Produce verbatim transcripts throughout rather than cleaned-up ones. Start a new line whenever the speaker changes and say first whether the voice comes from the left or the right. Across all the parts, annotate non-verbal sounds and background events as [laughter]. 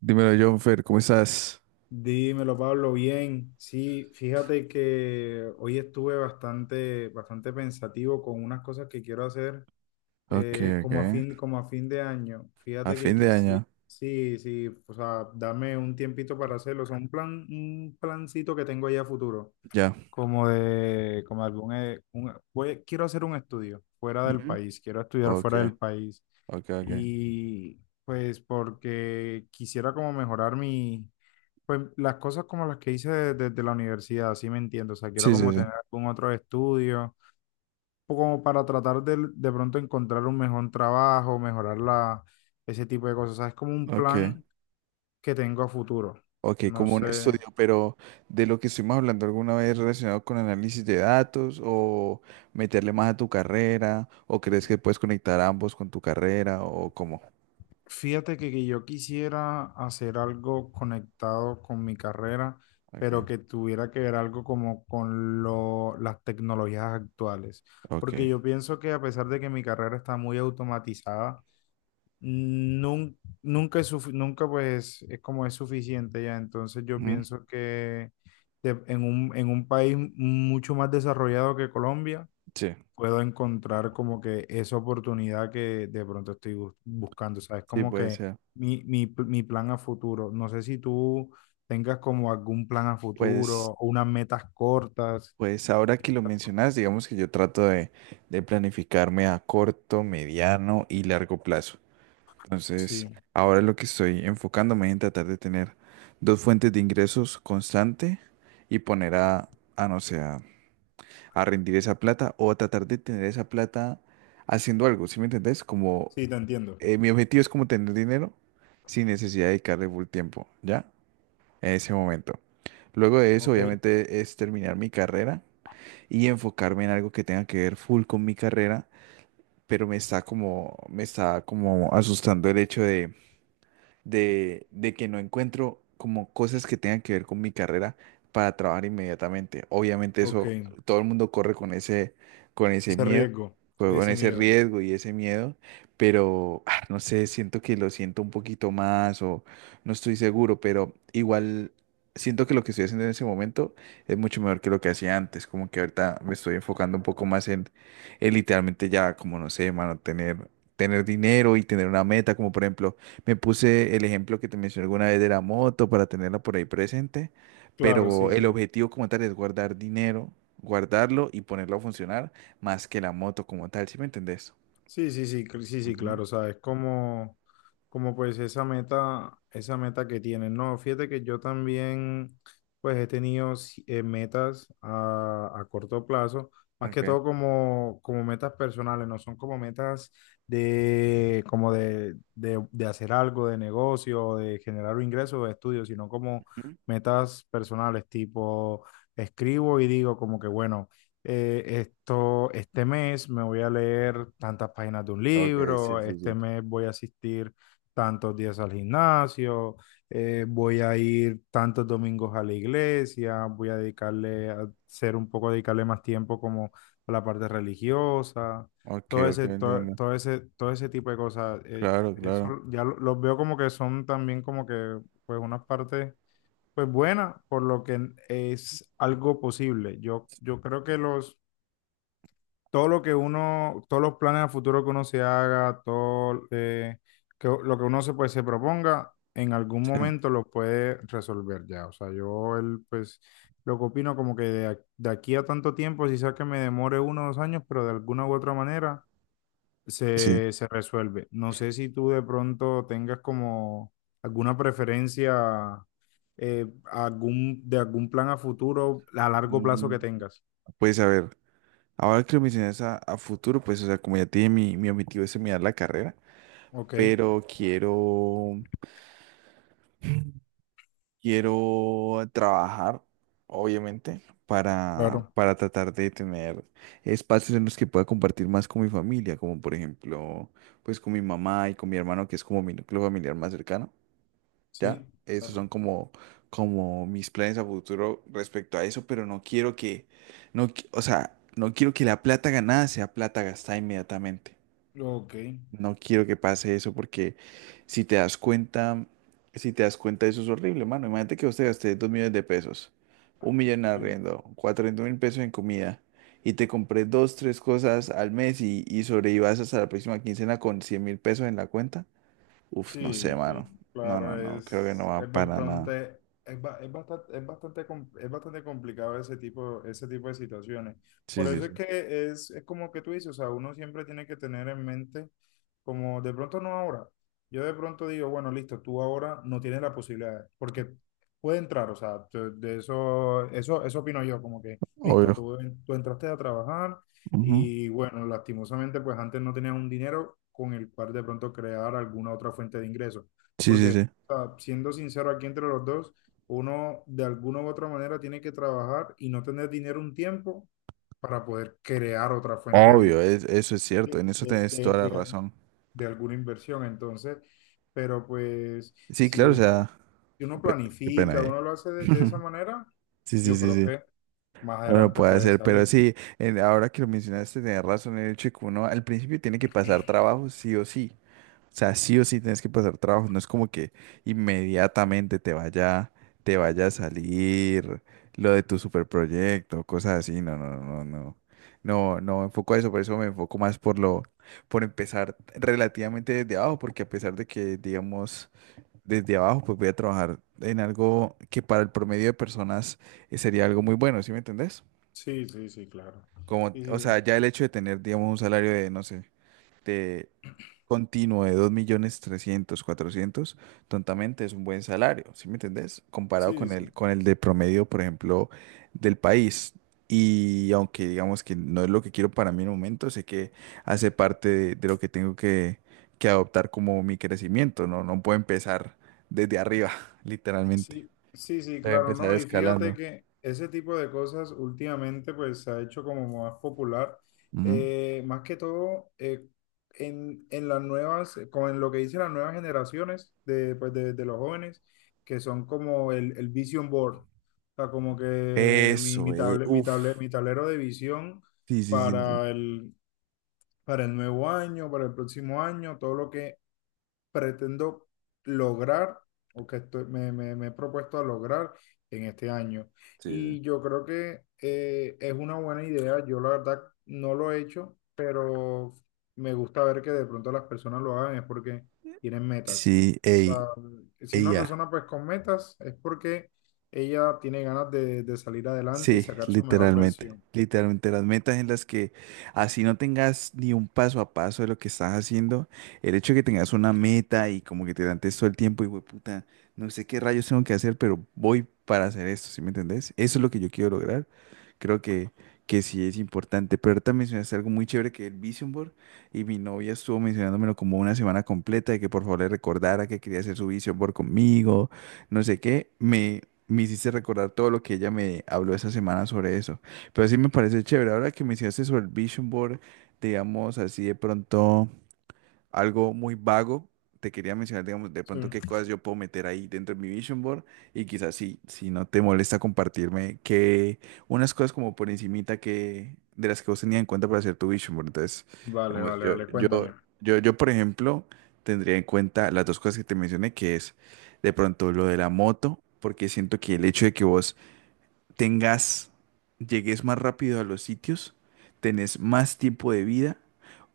right: Dímelo, Jonfer, ¿cómo estás?
left: Dímelo, Pablo, bien. Sí, fíjate que hoy estuve bastante, bastante pensativo con unas cosas que quiero hacer
right: Ok,
left: eh,
right: ok.
left: como a fin, como a fin de año.
right: A
left: Fíjate que
right: fin de
left: quisiera,
right: año.
left: sí, sí, o sea, dame un tiempito para hacerlo. O sea, un plan, un plancito que tengo ya a futuro,
right: Ya.
left: como de, como algún, eh, un- voy, quiero hacer un estudio fuera del
right: Ujú.
left: país, quiero estudiar
right: Ok,
left: fuera del país
right: ok, ok.
left: y pues porque quisiera como mejorar mi, pues las cosas como las que hice de- desde la universidad, sí me entiendo. O sea, quiero
right: Sí, sí,
left: como
right: sí.
left: tener algún otro estudio, o como para tratar de, de pronto encontrar un mejor trabajo, mejorar la, ese tipo de cosas. O sea, es como un
right: Ok,
left: plan que tengo a futuro.
right: ok,
left: No
right: como un estudio,
left: sé.
right: pero de lo que estuvimos hablando alguna vez relacionado con análisis de datos o meterle más a tu carrera, o ¿crees que puedes conectar ambos con tu carrera o cómo?
left: Fíjate que, que yo quisiera hacer algo conectado con mi carrera, pero
right: Ok,
left: que tuviera que ver algo como con lo, las tecnologías actuales.
right: ok.
left: Porque yo pienso que a pesar de que mi carrera está muy automatizada, nun- nunca es sufi- nunca pues es como es suficiente ya. Entonces yo
right: Mm,
left: pienso que de- en un, en un país mucho más desarrollado que Colombia,
right: sí,
left: puedo encontrar como que esa oportunidad que de pronto estoy bus- buscando. Sabes
right: sí,
left: como
right: puede
left: que
right: ser.
left: mi, mi, pl- mi plan a futuro. No sé si tú tengas como algún plan a futuro
right: Pues,
left: o unas metas cortas.
right: pues ahora que lo mencionas, digamos que yo trato de, de planificarme a corto, mediano y largo plazo. Entonces,
left: Sí,
right: ahora lo que estoy enfocándome es en tratar de tener dos fuentes de ingresos constante y poner a, a no sé, a, a rendir esa plata o a tratar de tener esa plata haciendo algo, ¿sí me entendés? Como
left: sí, te entiendo.
right: eh, mi objetivo es como tener dinero sin necesidad de dedicarle full tiempo, ¿ya? En ese momento. Luego de eso,
left: Ok.
right: obviamente, es terminar mi carrera y enfocarme en algo que tenga que ver full con mi carrera, pero me está como, me está como asustando el hecho de de, de que no encuentro como cosas que tengan que ver con mi carrera para trabajar inmediatamente. Obviamente
left: Ok,
right: eso, todo el mundo corre con ese, con ese
left: ese
right: miedo,
left: riesgo,
right: co- con
left: ese
right: ese
left: miedo.
right: riesgo y ese miedo, pero ah, no sé, siento que lo siento un poquito más o no estoy seguro, pero igual siento que lo que estoy haciendo en ese momento es mucho mejor que lo que hacía antes, como que ahorita me estoy enfocando un poco más en, en literalmente ya, como no sé, mano, tener... tener dinero y tener una meta, como por ejemplo, me puse el ejemplo que te mencioné alguna vez de la moto para tenerla por ahí presente,
left: Claro,
right: pero
left: sí,
right: el
left: sí.
right: objetivo como tal es guardar dinero, guardarlo y ponerlo a funcionar más que la moto como tal, ¿sí me entendés?
left: Sí, sí, sí, cl- sí, sí,
right: Ujú.
left: claro, o sea, es como, como pues esa meta, esa meta que tienen. No, fíjate que yo también pues he tenido si- eh, metas a, a corto plazo, más que
right: Ok.
left: todo como, como metas personales, no son como metas de, como de, de, de hacer algo de negocio, de generar un ingreso de estudio, sino como
right: Ujú.
left: metas personales, tipo escribo y digo como que bueno eh, esto, este mes me voy a leer tantas páginas de un
right: Ok, sí,
left: libro,
right: sí,
left: este
right: sí.
left: mes voy a asistir tantos días al gimnasio, eh, voy a ir tantos domingos a la iglesia, voy a dedicarle a ser un poco, dedicarle más tiempo como a la parte religiosa,
right: Ok,
left: todo
right: ok,
left: ese, to-
right: entiendo.
left: todo ese, todo ese tipo de cosas. eh,
right: Claro,
left: eso
right: claro.
left: ya lo- los veo como que son también como que pues unas partes pues buena, por lo que es algo posible. Yo, yo creo que los, todo lo que uno, todos los planes a futuro que uno se haga, todo eh, que, lo que uno se, pues, se proponga, en algún
right: Sí,
left: momento lo puede resolver ya. O sea, yo el, pues lo que opino como que de, ac- de aquí a tanto tiempo, si sea que me demore uno o dos años, pero de alguna u otra manera
right: sí.
left: se, se resuelve. No sé si tú de pronto tengas como alguna preferencia eh, algún, de algún plan a futuro a largo plazo
right: Mm,
left: que tengas.
right: Pues a ver, ahora que lo mencionas a, a futuro, pues o sea, como ya tiene mi, mi objetivo es terminar la carrera,
left: Ok,
right: pero quiero. Quiero trabajar, obviamente, para,
left: claro.
right: para tratar de tener espacios en los que pueda compartir más con mi familia, como por ejemplo, pues con mi mamá y con mi hermano, que es como mi núcleo familiar más cercano, ¿ya?
left: Sí,
right: Esos son
left: claro.
right: como, como mis planes a futuro respecto a eso, pero no quiero que, no, qui- o sea, no quiero que la plata ganada sea plata gastada inmediatamente.
left: Ok,
right: No quiero que pase eso porque si te das cuenta, si te das cuenta, eso es horrible, mano. Imagínate que usted gaste dos millones de pesos, un millón en
left: sí,
right: arriendo, cuatrocientos mil pesos en comida y te compré dos, tres cosas al mes y, y sobrevivas hasta la próxima quincena con cien mil pesos en la cuenta. Uf, no sé,
left: sí, sí,
right: mano. No,
left: claro,
right: no, no, creo que no
left: es,
right: va
left: es
right: para nada.
left: bastante, es, ba- es bastante, es bastante, com- es bastante complicado ese tipo, ese tipo de situaciones.
right: Sí,
left: Por
right: sí,
left: eso es
right: sí.
left: que es, es como que tú dices, o sea, uno siempre tiene que tener en mente, como de pronto no ahora. Yo de pronto digo, bueno, listo, tú ahora no tienes la posibilidad, porque puede entrar, o sea, te- de eso, eso, eso opino yo, como que, listo,
right: Obvio.
left: tú, tú entraste a trabajar.
right: Ujú.
left: Y bueno, lastimosamente, pues antes no tenías un dinero con el cual de pronto crear alguna otra fuente de ingresos.
right: Sí, sí,
left: Porque,
right: sí.
left: o sea, siendo sincero aquí entre los dos, uno de alguna u otra manera tiene que trabajar y no tener dinero un tiempo para poder crear otra fuente de,
right: Obvio,
left: in-
right: es- eso es cierto. En
left: de,
right: eso
left: de,
right: tenés
left: de-
right: toda la
left: de-
right: razón.
left: de alguna inversión. Entonces, pero pues
right: Sí,
left: si
right: claro, o
left: uno,
right: sea,
left: si uno
right: pe- qué pena
left: planifica,
right: ahí.
left: uno lo hace de, de esa
right: [laughs]
left: manera,
right: Sí, sí,
left: yo
right: sí,
left: creo
right: sí.
left: que más
right: Bueno,
left: adelante
right: puede
left: puede
right: ser, pero
left: salir.
right: sí, en- ahora que lo mencionaste, tenés razón en el hecho de que uno al principio tiene que pasar trabajo sí o sí. O sea, sí o sí tienes que pasar trabajo. No es como que inmediatamente te vaya, te vaya a salir lo de tu superproyecto, cosas así. No, no, no, no, no. No, no enfoco a eso, por eso me enfoco más por lo, por empezar relativamente desde abajo, porque a pesar de que, digamos, desde abajo, pues voy a trabajar en algo que para el promedio de personas eh, sería algo muy bueno, ¿sí me entendés?
left: Sí, sí, sí, claro.
right: Como,
left: Sí
right: o
left: sí,
right: sea,
left: sí.
right: ya el hecho de tener, digamos, un salario de, no sé, de continuo de dos millones trescientos cuatrocientos tontamente es un buen salario, ¿sí me entendés? Comparado
left: Sí,
right: con el,
left: sí,
right: con el de promedio, por ejemplo, del país. Y aunque digamos que no es lo que quiero para mí en el momento, sé que hace parte de, de lo que tengo que, que adoptar como mi crecimiento, ¿no? No puedo empezar desde arriba, [laughs] literalmente.
left: sí, sí, sí,
right: Tengo que
left: claro,
right: empezar
left: no, y fíjate
right: escalando.
left: que ese tipo de cosas últimamente pues se ha hecho como más popular,
right: Ujú.
left: eh, más que todo eh, en, en las nuevas, con lo que dicen las nuevas generaciones de, pues, de, de los jóvenes, que son como el, el vision board, o sea, como que mi,
right: Eso,
left: mi,
right: eh.
left: table- mi, table-
right: Uf.
left: mi tablero de visión
right: Sí, sí, sí, sí.
left: para el, para el nuevo año, para el próximo año, todo lo que pretendo lograr o que estoy- me, me- me he propuesto a lograr en este año.
right: Sí, sí.
left: Y yo creo que eh, es una buena idea. Yo la verdad no lo he hecho, pero me gusta ver que de pronto las personas lo hagan es porque tienen metas.
right: Sí,
left: O
right: ey,
left: sea, si una
right: ella.
left: persona pues con metas es porque ella tiene ganas de, de salir adelante y
right: Sí,
left: sacar su mejor
right: literalmente.
left: versión.
right: Literalmente las metas en las que así no tengas ni un paso a paso de lo que estás haciendo, el hecho de que tengas una meta y como que te dan todo el tiempo y puta, no sé qué rayos tengo que hacer, pero voy para hacer esto, ¿sí me entendés? Eso es lo que yo quiero lograr. Creo que, que sí es importante, pero ahorita mencionaste algo muy chévere que es el Vision Board y mi novia estuvo mencionándomelo como una semana completa de que por favor le recordara que quería hacer su Vision Board conmigo no sé qué, me, me hiciste recordar todo lo que ella me habló esa semana sobre eso. Pero sí me parece chévere. Ahora que me hiciste sobre el vision board, digamos así de pronto algo muy vago, te quería mencionar, digamos, de
left: Sí.
right: pronto qué cosas yo puedo meter ahí dentro de mi vision board y quizás sí, si no te molesta compartirme que unas cosas como por encimita que de las que vos tenías en cuenta para hacer tu vision board. Entonces,
left: Vale,
right: digamos,
left: vale,
right: yo,
left: vale,
right: yo,
left: cuéntame.
right: yo, yo, por ejemplo, tendría en cuenta las dos cosas que te mencioné, que es de pronto lo de la moto, porque siento que el hecho de que vos tengas, llegues más rápido a los sitios, tenés más tiempo de vida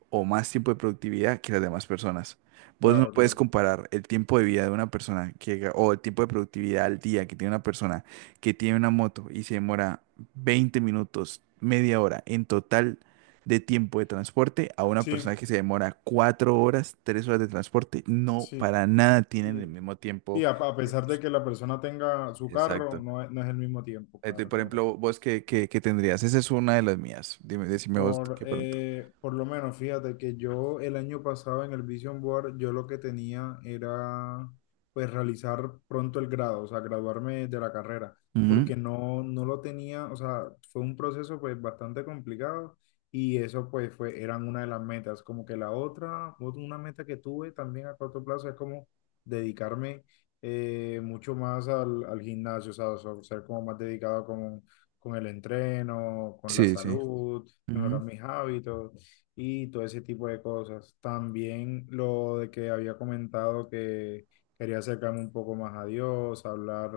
right: o más tiempo de productividad que las demás personas. Vos no
left: Claro,
right: puedes
left: claro.
right: comparar el tiempo de vida de una persona que, ga- o el tiempo de productividad al día que tiene una persona que tiene una moto y se demora veinte minutos, media hora en total de tiempo de transporte a una
left: Sí,
right: persona que se demora cuatro horas, tres horas de transporte. No,
left: sí.
right: para nada tienen el
left: Sí,
right: mismo
left: sí,
right: tiempo
left: a, a
right: de
left: pesar de
right: uso.
left: que la persona tenga su carro,
right: Exacto.
left: no, es- no es el mismo tiempo,
right: Este,
left: claro,
right: por
left: claro.
right: ejemplo, vos qué, qué- qué tendrías? Esa es una de las mías. Dime, decime vos
left: Por,
right: qué pronto.
left: eh, por lo menos, fíjate que yo el año pasado en el Vision Board, yo lo que tenía era pues realizar pronto el grado, o sea, graduarme de la carrera,
right: Ujú.
left: porque no, no lo tenía, o sea, fue un proceso pues bastante complicado y eso pues fue, eran una de las metas, como que la otra, ot- una meta que tuve también a corto plazo es como dedicarme eh, mucho más al, al gimnasio, o sea, o sea, ser como más dedicado con, con el entreno, con la
right: Sí, sí.
left: salud, mejorar
right: Ujú.
left: mis hábitos y todo ese tipo de cosas. También lo de que había comentado que quería acercarme un poco más a Dios, hablar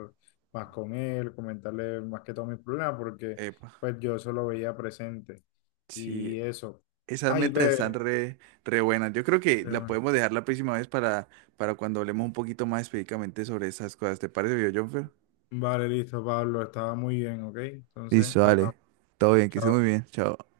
left: más con Él, comentarle más que todos mis problemas, porque
right: Epa.
left: pues yo eso lo veía presente.
right: Sí,
left: Y eso.
right: esas
left: Ay,
right: metas están
left: ve.
right: re, re buenas. Yo creo que
left: Pero
right: la
left: bueno.
right: podemos dejar la próxima vez para, para cuando hablemos un poquito más específicamente sobre esas cosas. ¿Te parece, viejo Jonfer?
left: Vale, listo, Pablo, estaba muy bien, ¿ok? Entonces,
right: Listo, dale.
left: hablamos.
right: Todo bien, que esté muy
left: Chao.
right: bien. Chao.